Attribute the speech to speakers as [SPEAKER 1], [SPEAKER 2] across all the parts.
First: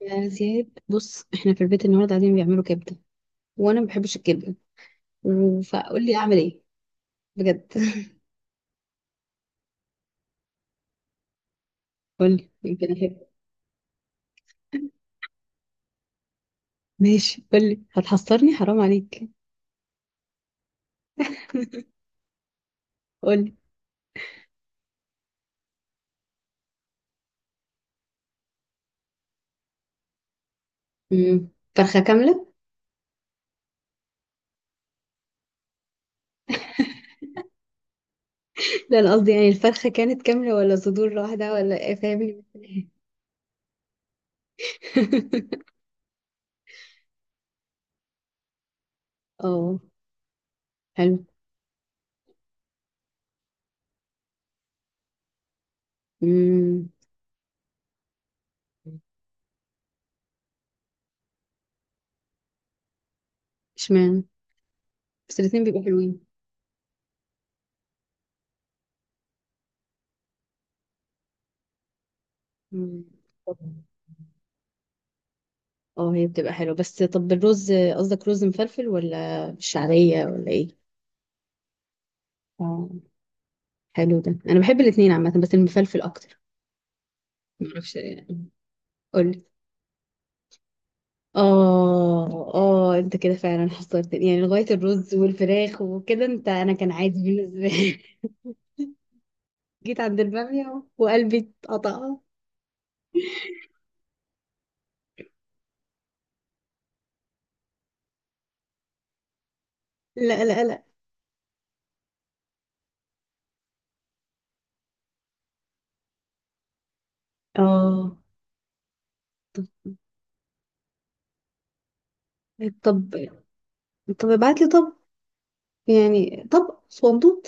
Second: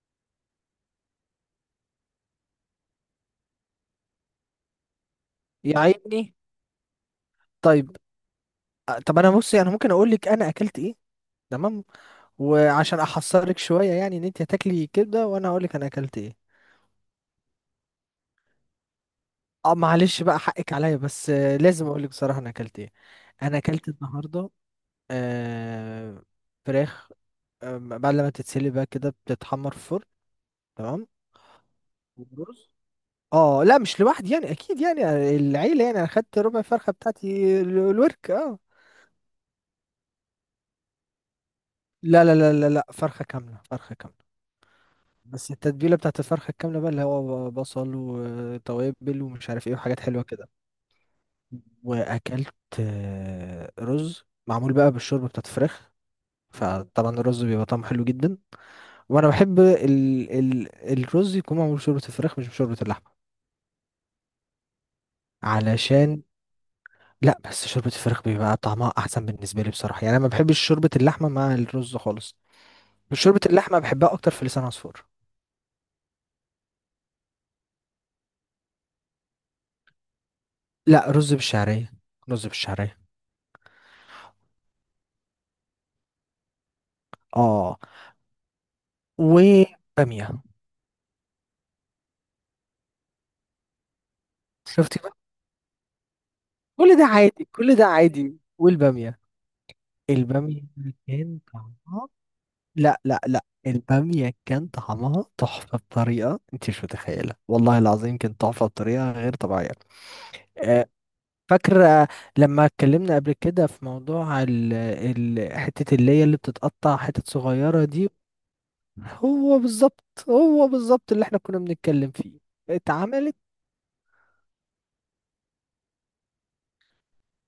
[SPEAKER 1] يا زياد، بص احنا في البيت النهارده قاعدين بيعملوا كبده، وانا ما بحبش الكبده،
[SPEAKER 2] يا
[SPEAKER 1] فقول لي
[SPEAKER 2] عيني.
[SPEAKER 1] اعمل ايه، بجد.
[SPEAKER 2] طيب، طب انا، بصي، انا ممكن اقول لك انا اكلت ايه؟ تمام.
[SPEAKER 1] قول لي يمكن
[SPEAKER 2] وعشان
[SPEAKER 1] احب.
[SPEAKER 2] احصرك شويه يعني ان انت هتاكلي كبده وانا اقول لك انا اكلت ايه.
[SPEAKER 1] ماشي قول لي، هتحصرني؟ حرام عليك.
[SPEAKER 2] اه، معلش بقى، حقك عليا، بس لازم اقول لك بصراحه انا اكلت ايه.
[SPEAKER 1] قول لي.
[SPEAKER 2] انا اكلت النهارده آه فراخ. بعد لما تتسلي بقى كده بتتحمر في الفرن. تمام.
[SPEAKER 1] امم فرخه كامله.
[SPEAKER 2] ورز. اه، لا، مش لوحدي يعني، اكيد يعني العيله يعني. انا خدت ربع فرخه بتاعتي الورك. اه.
[SPEAKER 1] لا، انا قصدي يعني الفرخه كانت كامله ولا صدور واحده ولا ايه،
[SPEAKER 2] لا لا
[SPEAKER 1] فاهمني؟
[SPEAKER 2] لا لا لا، فرخه كامله فرخه كامله. بس التتبيلة بتاعت الفرخة الكاملة بقى اللي هو بصل وتوابل ومش عارف ايه
[SPEAKER 1] اه،
[SPEAKER 2] وحاجات حلوة كده.
[SPEAKER 1] حلو.
[SPEAKER 2] وأكلت رز معمول بقى بالشوربة بتاعت الفراخ.
[SPEAKER 1] امم
[SPEAKER 2] فطبعا الرز بيبقى طعمه حلو جدا. وأنا بحب ال ال الرز يكون معمول بشوربة الفراخ مش بشوربة اللحمة.
[SPEAKER 1] اشمعنى؟ بس الاتنين بيبقوا حلوين.
[SPEAKER 2] علشان لا، بس شوربة الفراخ بيبقى طعمها أحسن بالنسبة لي بصراحة، يعني أنا ما بحبش شوربة اللحمة مع الرز خالص.
[SPEAKER 1] مم.
[SPEAKER 2] شوربة اللحمة بحبها أكتر في لسان عصفور.
[SPEAKER 1] اه هي بتبقى حلوه، بس طب الرز قصدك رز مفلفل ولا بالشعريه ولا ايه؟
[SPEAKER 2] لا، رز بالشعرية. رز
[SPEAKER 1] اه
[SPEAKER 2] بالشعرية.
[SPEAKER 1] حلو، ده انا بحب الاثنين عامه بس المفلفل اكتر.
[SPEAKER 2] اه.
[SPEAKER 1] معرفش يعني. قولي.
[SPEAKER 2] وبامية.
[SPEAKER 1] اه، اه، انت كده فعلا حصرتني، يعني لغايه
[SPEAKER 2] شفتي
[SPEAKER 1] الرز
[SPEAKER 2] بقى؟
[SPEAKER 1] والفراخ وكده انت، انا كان
[SPEAKER 2] كل ده
[SPEAKER 1] عادي
[SPEAKER 2] عادي،
[SPEAKER 1] بالنسبه
[SPEAKER 2] كل ده
[SPEAKER 1] لي.
[SPEAKER 2] عادي، والبامية.
[SPEAKER 1] جيت عند
[SPEAKER 2] البامية
[SPEAKER 1] الباميه
[SPEAKER 2] كان
[SPEAKER 1] وقلبي
[SPEAKER 2] طعمها.
[SPEAKER 1] اتقطع.
[SPEAKER 2] لا لا لا، البامية كان طعمها تحفة بطريقة انت مش متخيلة، والله العظيم كانت تحفة بطريقة غير طبيعية.
[SPEAKER 1] لا لا لا.
[SPEAKER 2] آه، فاكرة لما اتكلمنا قبل كده في موضوع ال ال حتة اللي هي اللي بتتقطع حتت صغيرة دي.
[SPEAKER 1] اه،
[SPEAKER 2] هو
[SPEAKER 1] طب،
[SPEAKER 2] بالظبط. هو بالظبط اللي احنا كنا بنتكلم فيه.
[SPEAKER 1] طب
[SPEAKER 2] اتعملت.
[SPEAKER 1] طب ابعت لي. طب يعني طب صندوق،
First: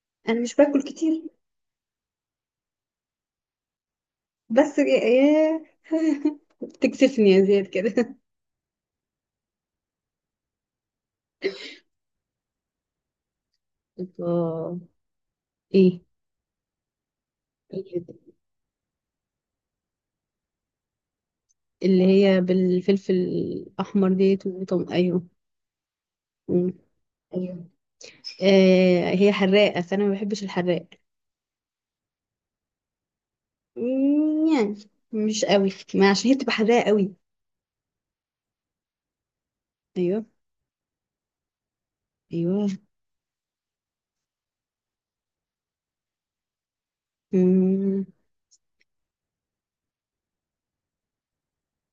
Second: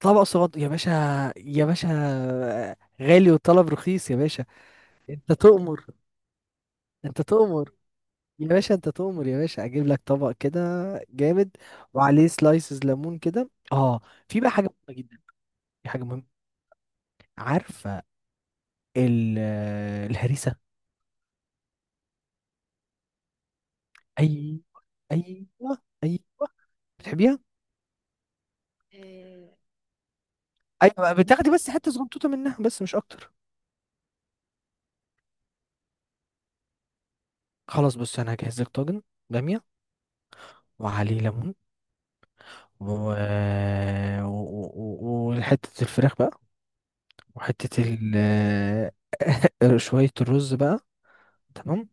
[SPEAKER 2] طبق
[SPEAKER 1] انا
[SPEAKER 2] صغير
[SPEAKER 1] مش
[SPEAKER 2] يا
[SPEAKER 1] باكل
[SPEAKER 2] باشا.
[SPEAKER 1] كتير.
[SPEAKER 2] يا باشا، غالي وطلب رخيص يا باشا.
[SPEAKER 1] بس
[SPEAKER 2] انت
[SPEAKER 1] يا
[SPEAKER 2] تؤمر. انت
[SPEAKER 1] بتكسفني يا زياد
[SPEAKER 2] تؤمر
[SPEAKER 1] كده.
[SPEAKER 2] يا باشا. انت تؤمر يا باشا، اجيب لك طبق كده جامد وعليه سلايسز ليمون كده. اه. في بقى حاجه
[SPEAKER 1] اه.
[SPEAKER 2] مهمه جدا. في حاجه مهمه. عارفه؟
[SPEAKER 1] ايه
[SPEAKER 2] الهريسه.
[SPEAKER 1] اللي هي بالفلفل الأحمر ديت
[SPEAKER 2] ايوه.
[SPEAKER 1] وطم؟ أيوه.
[SPEAKER 2] ايوه. ايوه.
[SPEAKER 1] مم.
[SPEAKER 2] بتحبيها؟
[SPEAKER 1] ايوه. آه هي
[SPEAKER 2] آه،
[SPEAKER 1] حراقة، فأنا ما بحبش الحراق.
[SPEAKER 2] ايوه بقى، بتاخدي بس حته صغنطوطه منها، بس مش اكتر.
[SPEAKER 1] يعني مش قوي، ما عشان هي بتبقى حراقة قوي.
[SPEAKER 2] خلاص، بص انا هجهز لك طاجن باميه
[SPEAKER 1] أيوه.
[SPEAKER 2] وعليه ليمون
[SPEAKER 1] أيوه.
[SPEAKER 2] و... و... و... و- وحته الفراخ بقى. وحته
[SPEAKER 1] مم.
[SPEAKER 2] شويه الرز بقى. تمام.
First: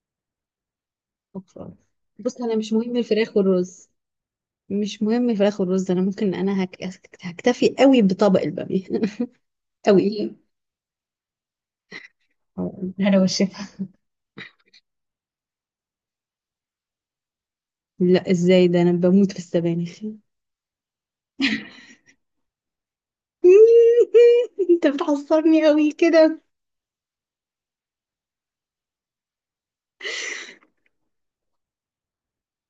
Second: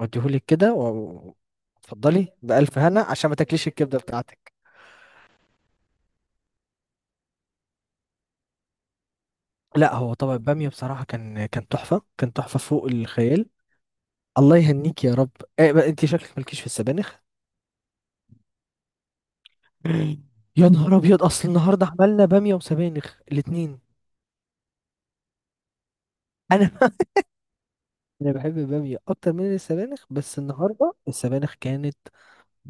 [SPEAKER 2] وديهولك كده
[SPEAKER 1] أوكي.
[SPEAKER 2] اتفضلي
[SPEAKER 1] بص، أنا مش
[SPEAKER 2] بألف
[SPEAKER 1] مهم
[SPEAKER 2] هنا عشان ما
[SPEAKER 1] الفراخ
[SPEAKER 2] تاكليش
[SPEAKER 1] والرز،
[SPEAKER 2] الكبدة بتاعتك.
[SPEAKER 1] مش مهم الفراخ والرز. أنا ممكن، هكتفي قوي بطبق البامية.
[SPEAKER 2] لا،
[SPEAKER 1] قوي.
[SPEAKER 2] هو
[SPEAKER 1] ايه،
[SPEAKER 2] طبق البامية بصراحة كان تحفة، كان تحفة فوق
[SPEAKER 1] هلا
[SPEAKER 2] الخيال.
[SPEAKER 1] والشفا.
[SPEAKER 2] الله يهنيك يا رب. إيه بقى؟ انت شكلك مالكيش في السبانخ؟
[SPEAKER 1] لا، ازاي؟ ده انا بموت في السبانخ.
[SPEAKER 2] يا نهار ابيض، اصل النهارده عملنا بامية وسبانخ الاتنين.
[SPEAKER 1] انت بتعصبني قوي كده.
[SPEAKER 2] انا انا بحب البامية اكتر من السبانخ، بس النهارده السبانخ كانت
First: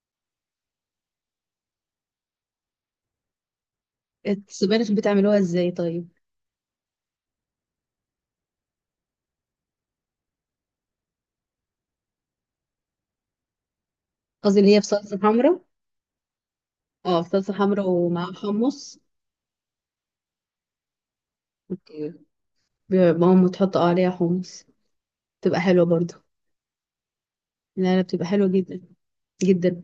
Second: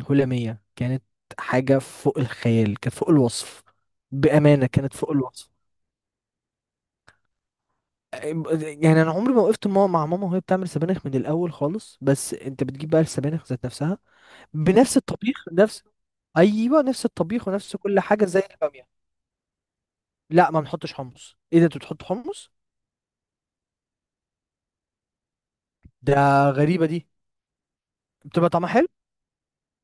[SPEAKER 2] هلامية، كانت حاجة فوق الخيال، كانت فوق الوصف، بأمانة
[SPEAKER 1] السبانخ
[SPEAKER 2] كانت فوق
[SPEAKER 1] بتعملوها
[SPEAKER 2] الوصف.
[SPEAKER 1] ازاي طيب؟
[SPEAKER 2] يعني انا عمري ما وقفت مع ماما وهي بتعمل سبانخ من الاول خالص، بس انت بتجيب بقى السبانخ ذات نفسها.
[SPEAKER 1] قصدي اللي هي
[SPEAKER 2] بنفس
[SPEAKER 1] بصلصه
[SPEAKER 2] الطبيخ
[SPEAKER 1] حمراء.
[SPEAKER 2] ايوه، نفس
[SPEAKER 1] اه
[SPEAKER 2] الطبيخ
[SPEAKER 1] بصلصه
[SPEAKER 2] ونفس
[SPEAKER 1] حمراء
[SPEAKER 2] كل حاجه
[SPEAKER 1] ومعاها
[SPEAKER 2] زي الباميه.
[SPEAKER 1] حمص.
[SPEAKER 2] لا، ما بنحطش حمص، ايه ده انت بتحط
[SPEAKER 1] اوكي.
[SPEAKER 2] حمص؟
[SPEAKER 1] ماما تحط عليها حمص، بتبقى حلوه برضو.
[SPEAKER 2] ده، غريبه دي.
[SPEAKER 1] لا لا، بتبقى حلوه
[SPEAKER 2] بتبقى طعمها
[SPEAKER 1] جدا.
[SPEAKER 2] حلو.
[SPEAKER 1] جدا.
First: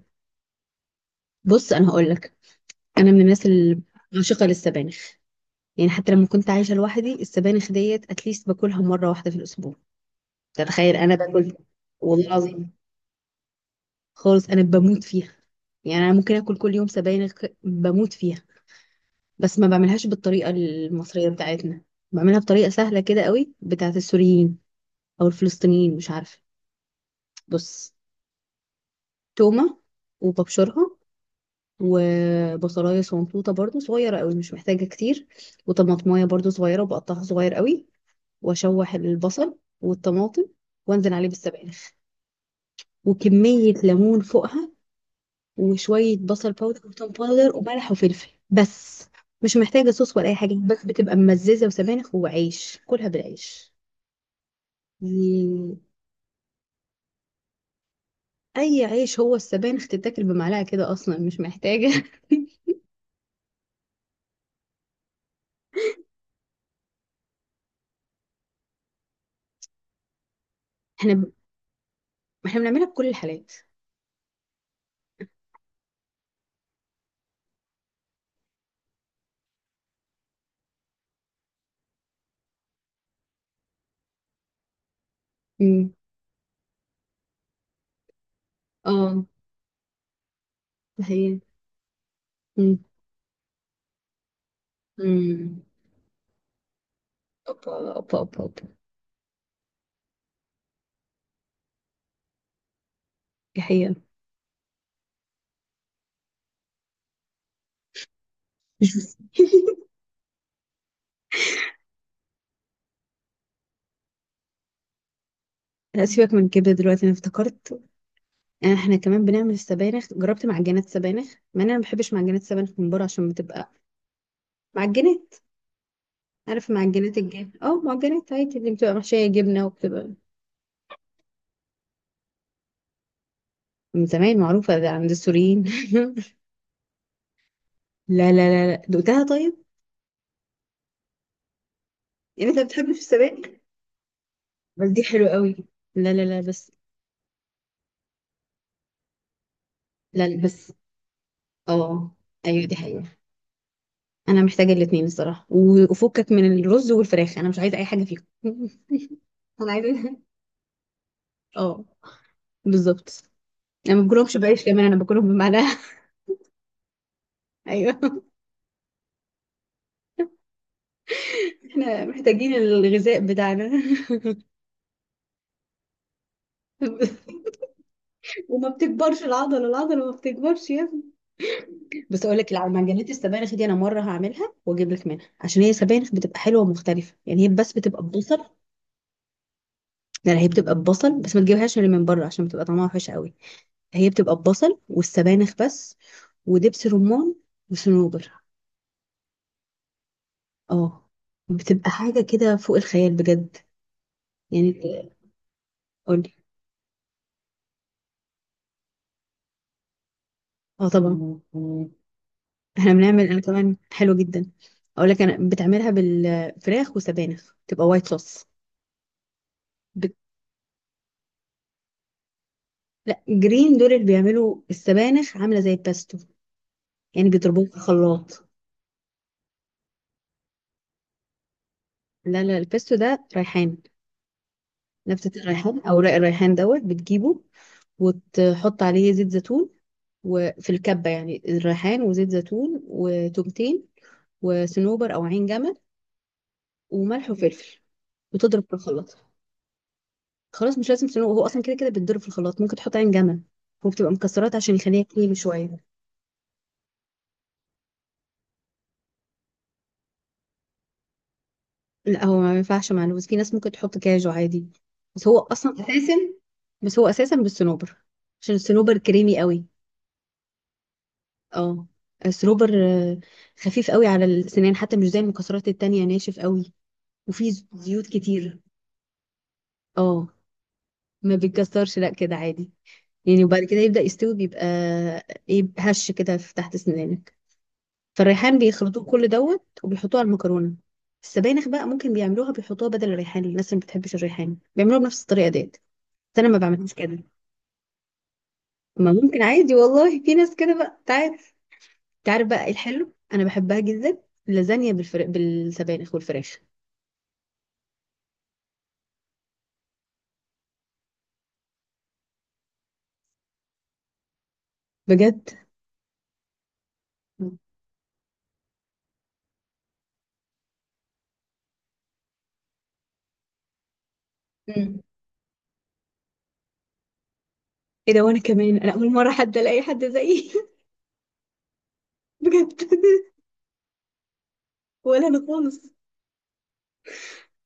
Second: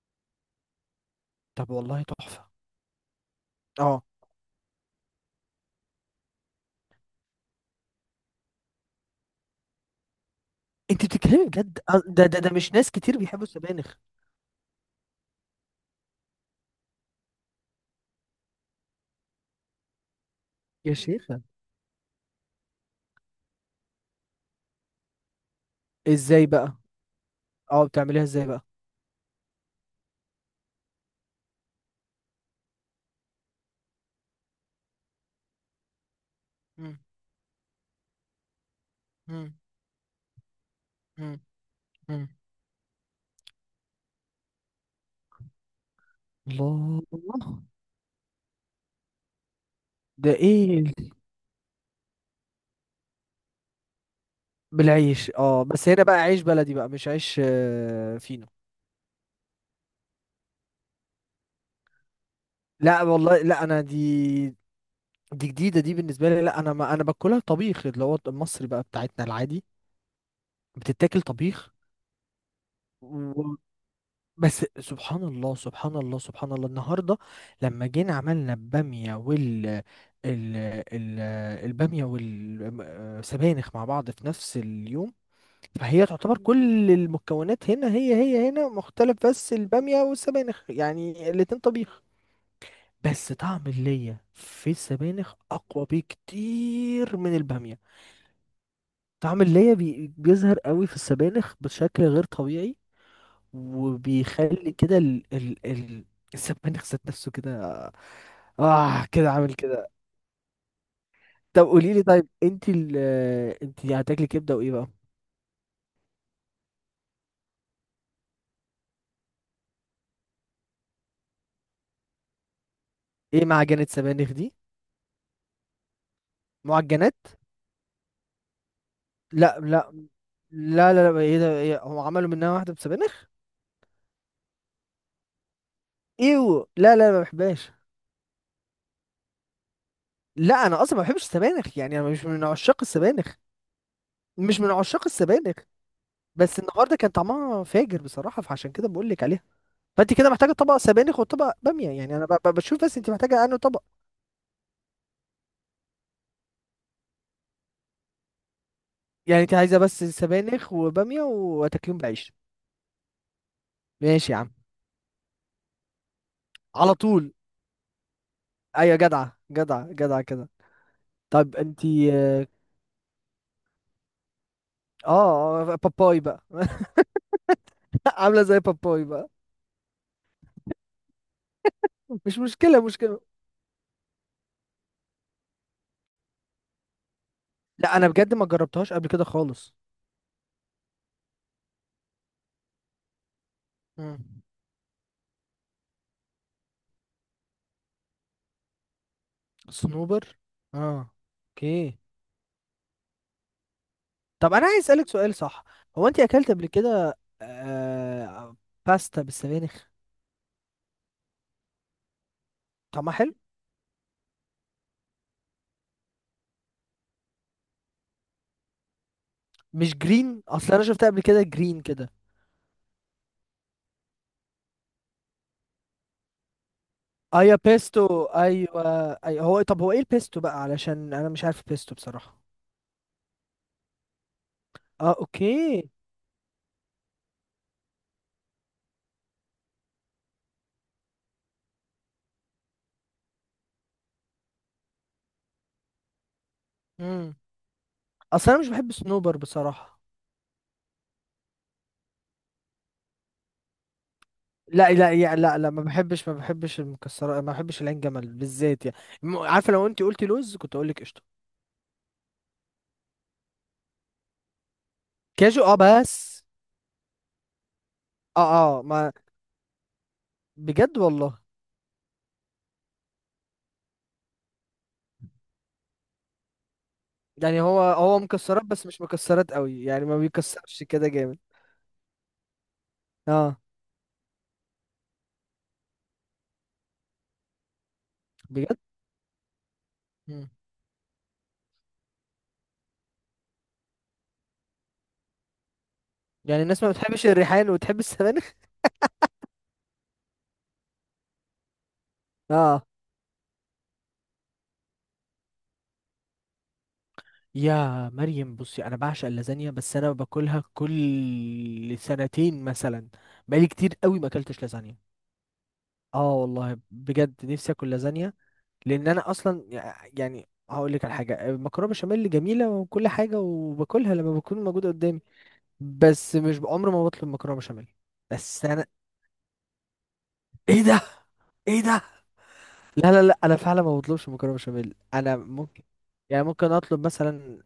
[SPEAKER 2] طب
[SPEAKER 1] بص انا
[SPEAKER 2] والله
[SPEAKER 1] هقول لك،
[SPEAKER 2] تحفه.
[SPEAKER 1] انا من الناس اللي
[SPEAKER 2] اه،
[SPEAKER 1] عاشقه للسبانخ. يعني حتى لما كنت عايشه لوحدي، السبانخ ديت اتليست باكلها مره واحده في الاسبوع، تتخيل؟
[SPEAKER 2] انت
[SPEAKER 1] انا
[SPEAKER 2] بتتكلمي
[SPEAKER 1] باكل.
[SPEAKER 2] بجد؟ ده
[SPEAKER 1] والله
[SPEAKER 2] ده ده
[SPEAKER 1] العظيم،
[SPEAKER 2] مش ناس كتير بيحبوا السبانخ.
[SPEAKER 1] خالص انا بموت فيها. يعني انا ممكن اكل كل يوم سبانخ، بموت فيها. بس ما بعملهاش بالطريقة
[SPEAKER 2] يا
[SPEAKER 1] المصرية
[SPEAKER 2] شيخة.
[SPEAKER 1] بتاعتنا، بعملها بطريقة سهلة كده قوي بتاعة السوريين، أو الفلسطينيين، مش عارفة.
[SPEAKER 2] ازاي بقى؟ اه،
[SPEAKER 1] بص،
[SPEAKER 2] بتعمليها ازاي بقى؟
[SPEAKER 1] تومة وببشرها، وبصلاية صنطوطة برضو صغيرة قوي مش محتاجة كتير، وطماطماية برضو صغيرة
[SPEAKER 2] مم،
[SPEAKER 1] وبقطعها صغير قوي. وأشوح
[SPEAKER 2] مم،
[SPEAKER 1] البصل والطماطم، وأنزل عليه
[SPEAKER 2] مم،
[SPEAKER 1] بالسبانخ،
[SPEAKER 2] مم.
[SPEAKER 1] وكمية ليمون فوقها، وشوية بصل باودر وتوم باودر
[SPEAKER 2] الله.
[SPEAKER 1] وملح وفلفل بس. مش محتاجة صوص ولا
[SPEAKER 2] ده
[SPEAKER 1] أي حاجة،
[SPEAKER 2] ايه؟
[SPEAKER 1] بس بتبقى ممززة وسبانخ وعيش، كلها بالعيش.
[SPEAKER 2] بالعيش، اه
[SPEAKER 1] مم.
[SPEAKER 2] بس هنا بقى عيش بلدي، بقى مش عيش فينو.
[SPEAKER 1] اي عيش، هو السبانخ تتاكل بمعلقه كده اصلا، مش محتاجه.
[SPEAKER 2] لا والله، لا انا دي جديده دي بالنسبه لي، لا انا، ما انا باكلها طبيخ اللي هو المصري بقى بتاعتنا العادي.
[SPEAKER 1] احنا
[SPEAKER 2] بتتاكل
[SPEAKER 1] ب...
[SPEAKER 2] طبيخ.
[SPEAKER 1] احنا بنعملها بكل
[SPEAKER 2] و...
[SPEAKER 1] الحالات.
[SPEAKER 2] بس سبحان الله سبحان الله سبحان الله النهارده، لما جينا عملنا الباميه وال ال... ال... الباميه والسبانخ مع بعض في نفس اليوم.
[SPEAKER 1] امم
[SPEAKER 2] فهي تعتبر كل المكونات هنا هي هنا
[SPEAKER 1] اه،
[SPEAKER 2] مختلف، بس البامية والسبانخ
[SPEAKER 1] ده
[SPEAKER 2] يعني
[SPEAKER 1] هي.
[SPEAKER 2] الاتنين طبيخ.
[SPEAKER 1] امم
[SPEAKER 2] بس طعم اللية في السبانخ
[SPEAKER 1] امم
[SPEAKER 2] أقوى بكتير من
[SPEAKER 1] اوبا
[SPEAKER 2] البامية.
[SPEAKER 1] اوبا اوبا اوبا.
[SPEAKER 2] طعم اللية بيظهر قوي في السبانخ بشكل غير طبيعي،
[SPEAKER 1] دي حقيقة.
[SPEAKER 2] وبيخلي كده ال ال ال السبانخ ذات نفسه كده، اه
[SPEAKER 1] مش-
[SPEAKER 2] كده عامل كده. طب قولي لي، طيب، انت هتاكلي كبدة وايه بقى؟
[SPEAKER 1] لا سيبك من الكبده دلوقتي، انا افتكرت. احنا كمان بنعمل السبانخ، جربت معجنات سبانخ مع ان انا ما بحبش معجنات سبانخ من بره عشان
[SPEAKER 2] ايه
[SPEAKER 1] بتبقى
[SPEAKER 2] معجنات سبانخ دي؟
[SPEAKER 1] معجنات. عارف معجنات
[SPEAKER 2] معجنات؟
[SPEAKER 1] الجبن؟ اه معجنات عادي اللي بتبقى محشيه
[SPEAKER 2] لا
[SPEAKER 1] جبنه
[SPEAKER 2] لا
[SPEAKER 1] وبتبقى.
[SPEAKER 2] لا لا لا، ايه ده، إيه، هم عملوا منها واحدة بسبانخ؟
[SPEAKER 1] من زمان معروفه ده عند السوريين.
[SPEAKER 2] ايوه، لا لا ما بحبهاش.
[SPEAKER 1] لا لا لا لا، دقتها طيب؟
[SPEAKER 2] لا انا اصلا ما بحبش السبانخ، يعني انا مش من
[SPEAKER 1] يعني انت
[SPEAKER 2] عشاق
[SPEAKER 1] بتحب في
[SPEAKER 2] السبانخ،
[SPEAKER 1] السباق،
[SPEAKER 2] مش من
[SPEAKER 1] بس
[SPEAKER 2] عشاق
[SPEAKER 1] دي حلو قوي.
[SPEAKER 2] السبانخ.
[SPEAKER 1] لا لا لا،
[SPEAKER 2] بس
[SPEAKER 1] بس.
[SPEAKER 2] النهارده كان طعمها فاجر بصراحة، فعشان كده بقول لك عليها. فانت
[SPEAKER 1] لا
[SPEAKER 2] كده
[SPEAKER 1] لا،
[SPEAKER 2] محتاجة
[SPEAKER 1] بس
[SPEAKER 2] طبق سبانخ وطبق بامية،
[SPEAKER 1] اه،
[SPEAKER 2] يعني انا
[SPEAKER 1] ايوه دي
[SPEAKER 2] بشوف بس
[SPEAKER 1] حقيقة.
[SPEAKER 2] انت محتاجة انه طبق.
[SPEAKER 1] انا محتاجة الاتنين الصراحة، و- وفكك من الرز والفراخ، انا مش عايزة اي حاجة فيهم.
[SPEAKER 2] يعني انت
[SPEAKER 1] انا
[SPEAKER 2] عايزة بس
[SPEAKER 1] عايزة،
[SPEAKER 2] سبانخ وبامية
[SPEAKER 1] اه،
[SPEAKER 2] وتاكليهم بعيش؟
[SPEAKER 1] بالظبط. انا ما
[SPEAKER 2] ماشي
[SPEAKER 1] باكلهمش
[SPEAKER 2] يا عم.
[SPEAKER 1] بعيش كمان، انا باكلهم بمعناها.
[SPEAKER 2] على طول.
[SPEAKER 1] ايوه.
[SPEAKER 2] ايوه، جدعة جدعة جدعة كده. طب انت
[SPEAKER 1] احنا محتاجين الغذاء بتاعنا.
[SPEAKER 2] باباي بقى. عاملة زي
[SPEAKER 1] وما
[SPEAKER 2] باباي
[SPEAKER 1] بتكبرش
[SPEAKER 2] بقى.
[SPEAKER 1] العضله، العضله ما بتكبرش يا ابني. بس اقول
[SPEAKER 2] مش
[SPEAKER 1] لك،
[SPEAKER 2] مشكلة،
[SPEAKER 1] العجينات
[SPEAKER 2] مشكلة.
[SPEAKER 1] السبانخ دي انا مره هعملها واجيب لك منها، عشان هي سبانخ بتبقى حلوه ومختلفه، يعني هي بس
[SPEAKER 2] لا،
[SPEAKER 1] بتبقى
[SPEAKER 2] انا بجد
[SPEAKER 1] ببصل.
[SPEAKER 2] ما جربتهاش قبل كده خالص.
[SPEAKER 1] لا لا، هي بتبقى ببصل بس ما تجيبهاش اللي من بره عشان بتبقى طعمها وحش قوي. هي بتبقى
[SPEAKER 2] مم.
[SPEAKER 1] ببصل والسبانخ بس. ودبس رمان. وصنوبر.
[SPEAKER 2] صنوبر؟ اه،
[SPEAKER 1] اه، بتبقى
[SPEAKER 2] اوكي.
[SPEAKER 1] حاجة كده فوق الخيال بجد.
[SPEAKER 2] طب انا عايز اسالك
[SPEAKER 1] يعني.
[SPEAKER 2] سؤال صح. هو انت
[SPEAKER 1] قولي.
[SPEAKER 2] اكلت قبل كده باستا بالسبانخ؟
[SPEAKER 1] اه طبعا. احنا
[SPEAKER 2] طعمها
[SPEAKER 1] بنعمل
[SPEAKER 2] حلو.
[SPEAKER 1] انا كمان حلو جدا. اقول لك، انا بتعملها بالفراخ وسبانخ، تبقى وايت صوص.
[SPEAKER 2] مش
[SPEAKER 1] بت...
[SPEAKER 2] جرين؟ اصل انا شفتها قبل كده جرين كده.
[SPEAKER 1] لا، جرين دول اللي بيعملوا السبانخ عاملة زي الباستو، يعني
[SPEAKER 2] ايوه
[SPEAKER 1] بيضربوه في
[SPEAKER 2] بيستو،
[SPEAKER 1] الخلاط.
[SPEAKER 2] ايوه ايوه، هو طب هو ايه البيستو بقى، علشان انا مش عارف البيستو بصراحة.
[SPEAKER 1] لا لا، الباستو ده ريحان.
[SPEAKER 2] اه،
[SPEAKER 1] نبتة الريحان
[SPEAKER 2] اوكي.
[SPEAKER 1] او رق الريحان دوت، بتجيبه وتحط عليه زيت زيتون، وفي الكبة يعني الريحان وزيت زيتون وتومتين، وصنوبر أو عين جمل، وملح
[SPEAKER 2] امم
[SPEAKER 1] وفلفل،
[SPEAKER 2] اصل انا
[SPEAKER 1] وتضرب
[SPEAKER 2] مش
[SPEAKER 1] في
[SPEAKER 2] بحب
[SPEAKER 1] الخلاط.
[SPEAKER 2] صنوبر بصراحة.
[SPEAKER 1] خلاص مش لازم صنوبر، هو أصلا كده كده بيتضرب في الخلاط، ممكن تحط عين جمل، وبتبقى مكسرات عشان
[SPEAKER 2] لا
[SPEAKER 1] يخليها
[SPEAKER 2] لا
[SPEAKER 1] كريمي
[SPEAKER 2] يعني، لا لا،
[SPEAKER 1] شوية.
[SPEAKER 2] ما بحبش المكسرات، ما بحبش العين جمل بالذات يعني. عارفه، لو انت قلتي لوز كنت اقول لك قشطه.
[SPEAKER 1] لا هو ما ينفعش مع اللوز، في ناس ممكن تحط كاجو عادي. بس هو
[SPEAKER 2] كاجو
[SPEAKER 1] أصلا
[SPEAKER 2] اه
[SPEAKER 1] أساسا
[SPEAKER 2] بس.
[SPEAKER 1] بس هو أساسا بالصنوبر،
[SPEAKER 2] اه
[SPEAKER 1] عشان
[SPEAKER 2] اه
[SPEAKER 1] الصنوبر
[SPEAKER 2] ما.
[SPEAKER 1] كريمي قوي.
[SPEAKER 2] بجد والله.
[SPEAKER 1] اه. الصنوبر خفيف قوي على السنان، حتى مش زي المكسرات التانية ناشف قوي. وفي
[SPEAKER 2] يعني هو
[SPEAKER 1] زيوت
[SPEAKER 2] هو
[SPEAKER 1] كتير.
[SPEAKER 2] مكسرات بس مش مكسرات قوي، يعني ما
[SPEAKER 1] اه
[SPEAKER 2] بيكسرش كده
[SPEAKER 1] ما
[SPEAKER 2] جامد.
[SPEAKER 1] بيتكسرش، لا كده عادي، يعني
[SPEAKER 2] اه
[SPEAKER 1] وبعد كده يبدأ يستوي بيبقى ايه، هش كده في تحت سنانك. فالريحان
[SPEAKER 2] بجد.
[SPEAKER 1] بيخلطوه كل دوت وبيحطوه على
[SPEAKER 2] مم.
[SPEAKER 1] المكرونة. السبانخ بقى ممكن بيعملوها، بيحطوها بدل الريحان، الناس اللي ما بتحبش الريحان بيعملوها بنفس الطريقة ديت، بس انا ما
[SPEAKER 2] يعني الناس ما
[SPEAKER 1] بعملهاش كده.
[SPEAKER 2] بتحبش الريحان وتحب السبانخ؟
[SPEAKER 1] ما ممكن عادي والله. في ناس كده بقى، تعرف؟ تعرف بقى ايه
[SPEAKER 2] اه.
[SPEAKER 1] الحلو؟ انا بحبها جدا. اللازانيا بالسبانخ والفراخ،
[SPEAKER 2] يا مريم بصي، انا بعشق اللازانيا، بس انا باكلها كل سنتين مثلا. بقالي كتير قوي ما اكلتش لازانيا.
[SPEAKER 1] بجد.
[SPEAKER 2] اه والله بجد، نفسي اكل لازانيا. لان انا اصلا يعني هقول لك على حاجه، المكرونه بشاميل جميله وكل حاجه، وباكلها لما بتكون موجوده
[SPEAKER 1] مم.
[SPEAKER 2] قدامي. بس مش عمري ما بطلب مكرونه بشاميل.
[SPEAKER 1] ايه ده، وانا
[SPEAKER 2] بس
[SPEAKER 1] كمان
[SPEAKER 2] انا،
[SPEAKER 1] انا اول مرة حد الاقي حد زيي.
[SPEAKER 2] ايه ده، ايه ده.
[SPEAKER 1] بجد.
[SPEAKER 2] لا لا لا، انا فعلا ما بطلبش مكرونه بشاميل،
[SPEAKER 1] ولا
[SPEAKER 2] انا
[SPEAKER 1] انا
[SPEAKER 2] ممكن،
[SPEAKER 1] خالص.
[SPEAKER 2] يعني ممكن اطلب مثلا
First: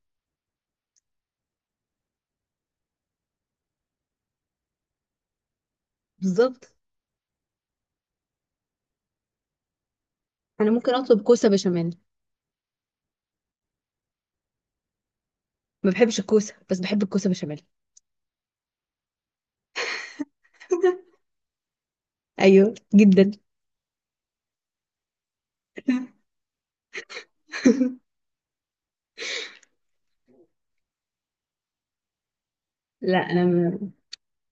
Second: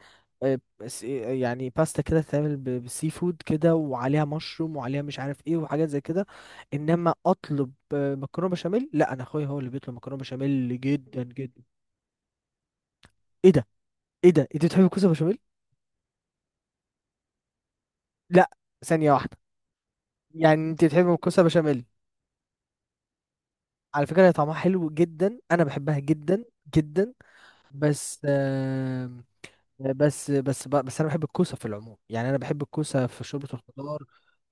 [SPEAKER 2] آه، يعني باستا كده تتعمل بالسي فود كده وعليها مشروم وعليها مش عارف ايه وحاجات زي كده.
[SPEAKER 1] بالظبط،
[SPEAKER 2] انما اطلب مكرونه بشاميل، لا انا اخويا هو اللي بيطلب مكرونه
[SPEAKER 1] انا
[SPEAKER 2] بشاميل
[SPEAKER 1] ممكن اطلب
[SPEAKER 2] جدا
[SPEAKER 1] كوسه
[SPEAKER 2] جدا.
[SPEAKER 1] بشاميل.
[SPEAKER 2] ايه ده، ايه ده، انت بتحب الكوسه بشاميل؟
[SPEAKER 1] ما بحبش الكوسه، بس بحب الكوسه بشاميل.
[SPEAKER 2] لا. ثانية واحدة. يعني انت بتحبي الكوسة بشاميل؟
[SPEAKER 1] ايوه جدا.
[SPEAKER 2] على فكرة هي طعمها حلو جدا، انا بحبها جدا جدا. بس بس انا بحب الكوسة في العموم، يعني انا بحب الكوسة
[SPEAKER 1] لا
[SPEAKER 2] في
[SPEAKER 1] انا
[SPEAKER 2] شوربة الخضار.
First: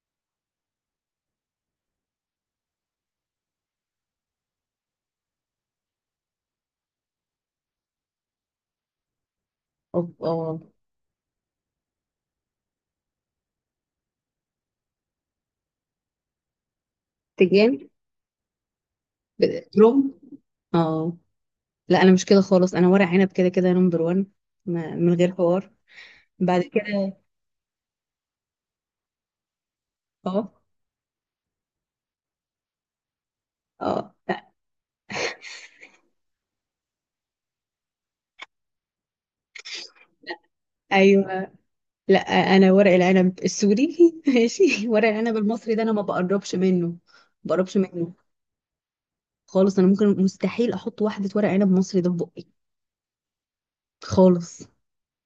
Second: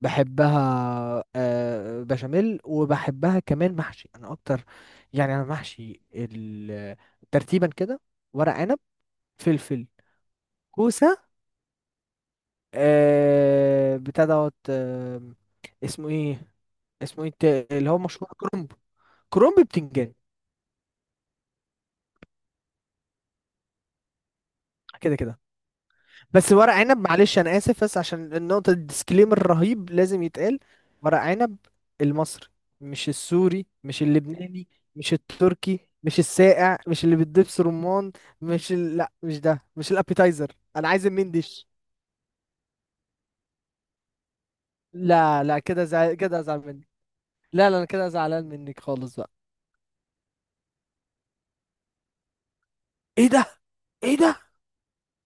[SPEAKER 2] بحبها بشاميل، وبحبها كمان محشي، انا اكتر. يعني انا محشي ترتيبا كده: ورق عنب، فلفل،
[SPEAKER 1] اه، اه،
[SPEAKER 2] كوسة، بتاع دوت اسمه ايه، اسمه ايه
[SPEAKER 1] تجان.
[SPEAKER 2] اللي هو مشروع كرنب. كرومب بتنجان.
[SPEAKER 1] روم. اه. لا انا مش كده خالص، انا ورق عنب كده كده نمبر 1، من
[SPEAKER 2] كده
[SPEAKER 1] غير
[SPEAKER 2] كده.
[SPEAKER 1] حوار.
[SPEAKER 2] بس
[SPEAKER 1] بعد
[SPEAKER 2] ورق عنب
[SPEAKER 1] كده،
[SPEAKER 2] معلش انا اسف، بس عشان النقطه، الديسكليمر الرهيب لازم
[SPEAKER 1] اه،
[SPEAKER 2] يتقال. ورق عنب المصري، مش السوري، مش
[SPEAKER 1] اه، لا،
[SPEAKER 2] اللبناني، مش التركي، مش الساقع، مش اللي بتدبس رمان، مش ال... لا مش ده، مش الابيتايزر، انا عايز المين
[SPEAKER 1] ايوه.
[SPEAKER 2] ديش.
[SPEAKER 1] لا، انا ورق العنب السوري. ماشي. ورق العنب
[SPEAKER 2] لا لا
[SPEAKER 1] المصري ده
[SPEAKER 2] كده
[SPEAKER 1] انا ما
[SPEAKER 2] كده
[SPEAKER 1] بقربش
[SPEAKER 2] ازعل منك.
[SPEAKER 1] منه، ما
[SPEAKER 2] لا
[SPEAKER 1] بقربش
[SPEAKER 2] لا، انا كده
[SPEAKER 1] منه
[SPEAKER 2] زعلان منك خالص بقى.
[SPEAKER 1] خالص. انا ممكن مستحيل احط واحده ورق عنب مصري ده في بقي،
[SPEAKER 2] ايه ده، ايه ده،
[SPEAKER 1] خالص.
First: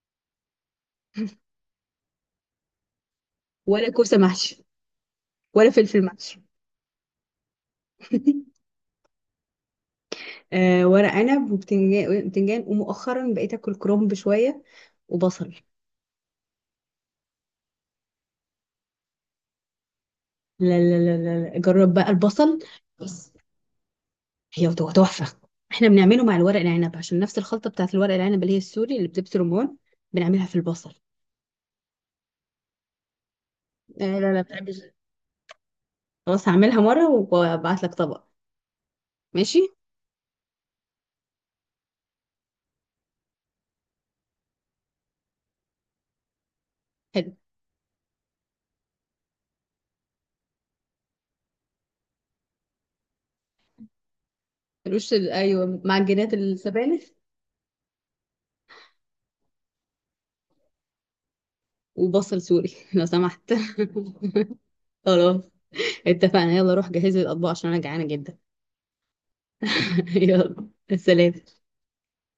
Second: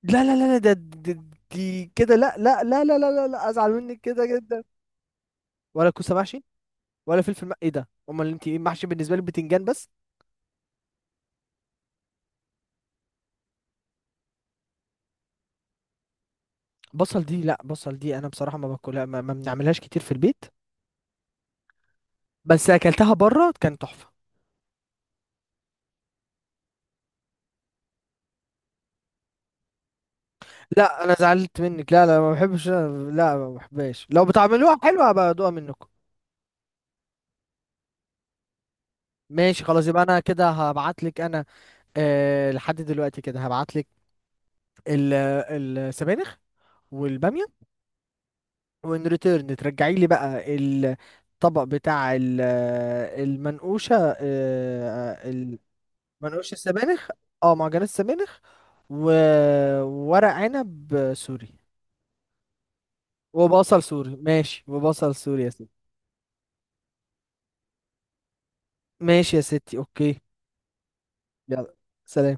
[SPEAKER 2] لا لا لا لا، دي كده، لا لا لا لا لا لا لا، ازعل
[SPEAKER 1] ولا
[SPEAKER 2] منك
[SPEAKER 1] كوسة
[SPEAKER 2] كده جدا.
[SPEAKER 1] محشي. ولا
[SPEAKER 2] ولا
[SPEAKER 1] فلفل
[SPEAKER 2] كوسه
[SPEAKER 1] محشي.
[SPEAKER 2] محشي، ولا فلفل ايه ده، امال انت ايه محشي بالنسبه لي؟ بتنجان بس.
[SPEAKER 1] آه، ورق عنب وبتنجان. بتنجان، ومؤخرا بقيت اكل كرنب شوية وبصل.
[SPEAKER 2] بصل دي، لا، بصل دي انا بصراحه ما باكلها، ما بنعملهاش كتير في البيت.
[SPEAKER 1] لا لا لا لا لا. جرب بقى البصل.
[SPEAKER 2] بس اكلتها
[SPEAKER 1] بس
[SPEAKER 2] بره كان تحفه.
[SPEAKER 1] هي تحفة. احنا بنعمله مع الورق العنب، عشان نفس الخلطة بتاعت الورق العنب اللي هي السوري اللي بتبس رمان، بنعملها في البصل.
[SPEAKER 2] لا انا زعلت منك، لا لا ما بحبش، لا ما بحبهاش،
[SPEAKER 1] آه
[SPEAKER 2] لو
[SPEAKER 1] لا لا،
[SPEAKER 2] بتعملوها
[SPEAKER 1] بتعمل.
[SPEAKER 2] حلوه هبقى ادوقها منكم.
[SPEAKER 1] خلاص هعملها مرة وابعت لك طبق. ماشي.
[SPEAKER 2] ماشي خلاص، يبقى انا كده هبعت لك انا. أه، لحد دلوقتي كده هبعت لك السبانخ
[SPEAKER 1] حلو.
[SPEAKER 2] والباميه، وان ريتيرن ترجعي لي بقى الطبق بتاع المنقوشه أه.
[SPEAKER 1] ايوه، معجنات
[SPEAKER 2] منقوش
[SPEAKER 1] السبانخ.
[SPEAKER 2] السبانخ، اه معجنات السبانخ و... وورق عنب سوري.
[SPEAKER 1] وبصل سوري، لو سمحت.
[SPEAKER 2] وبصل سوري، ماشي، وبصل
[SPEAKER 1] خلاص.
[SPEAKER 2] سوري يا ستي.
[SPEAKER 1] اتفقنا. يلا روح جهزي الأطباق عشان أنا جعانة جدا.
[SPEAKER 2] ماشي يا ستي، اوكي.
[SPEAKER 1] يلا. سلام.
[SPEAKER 2] يلا. سلام.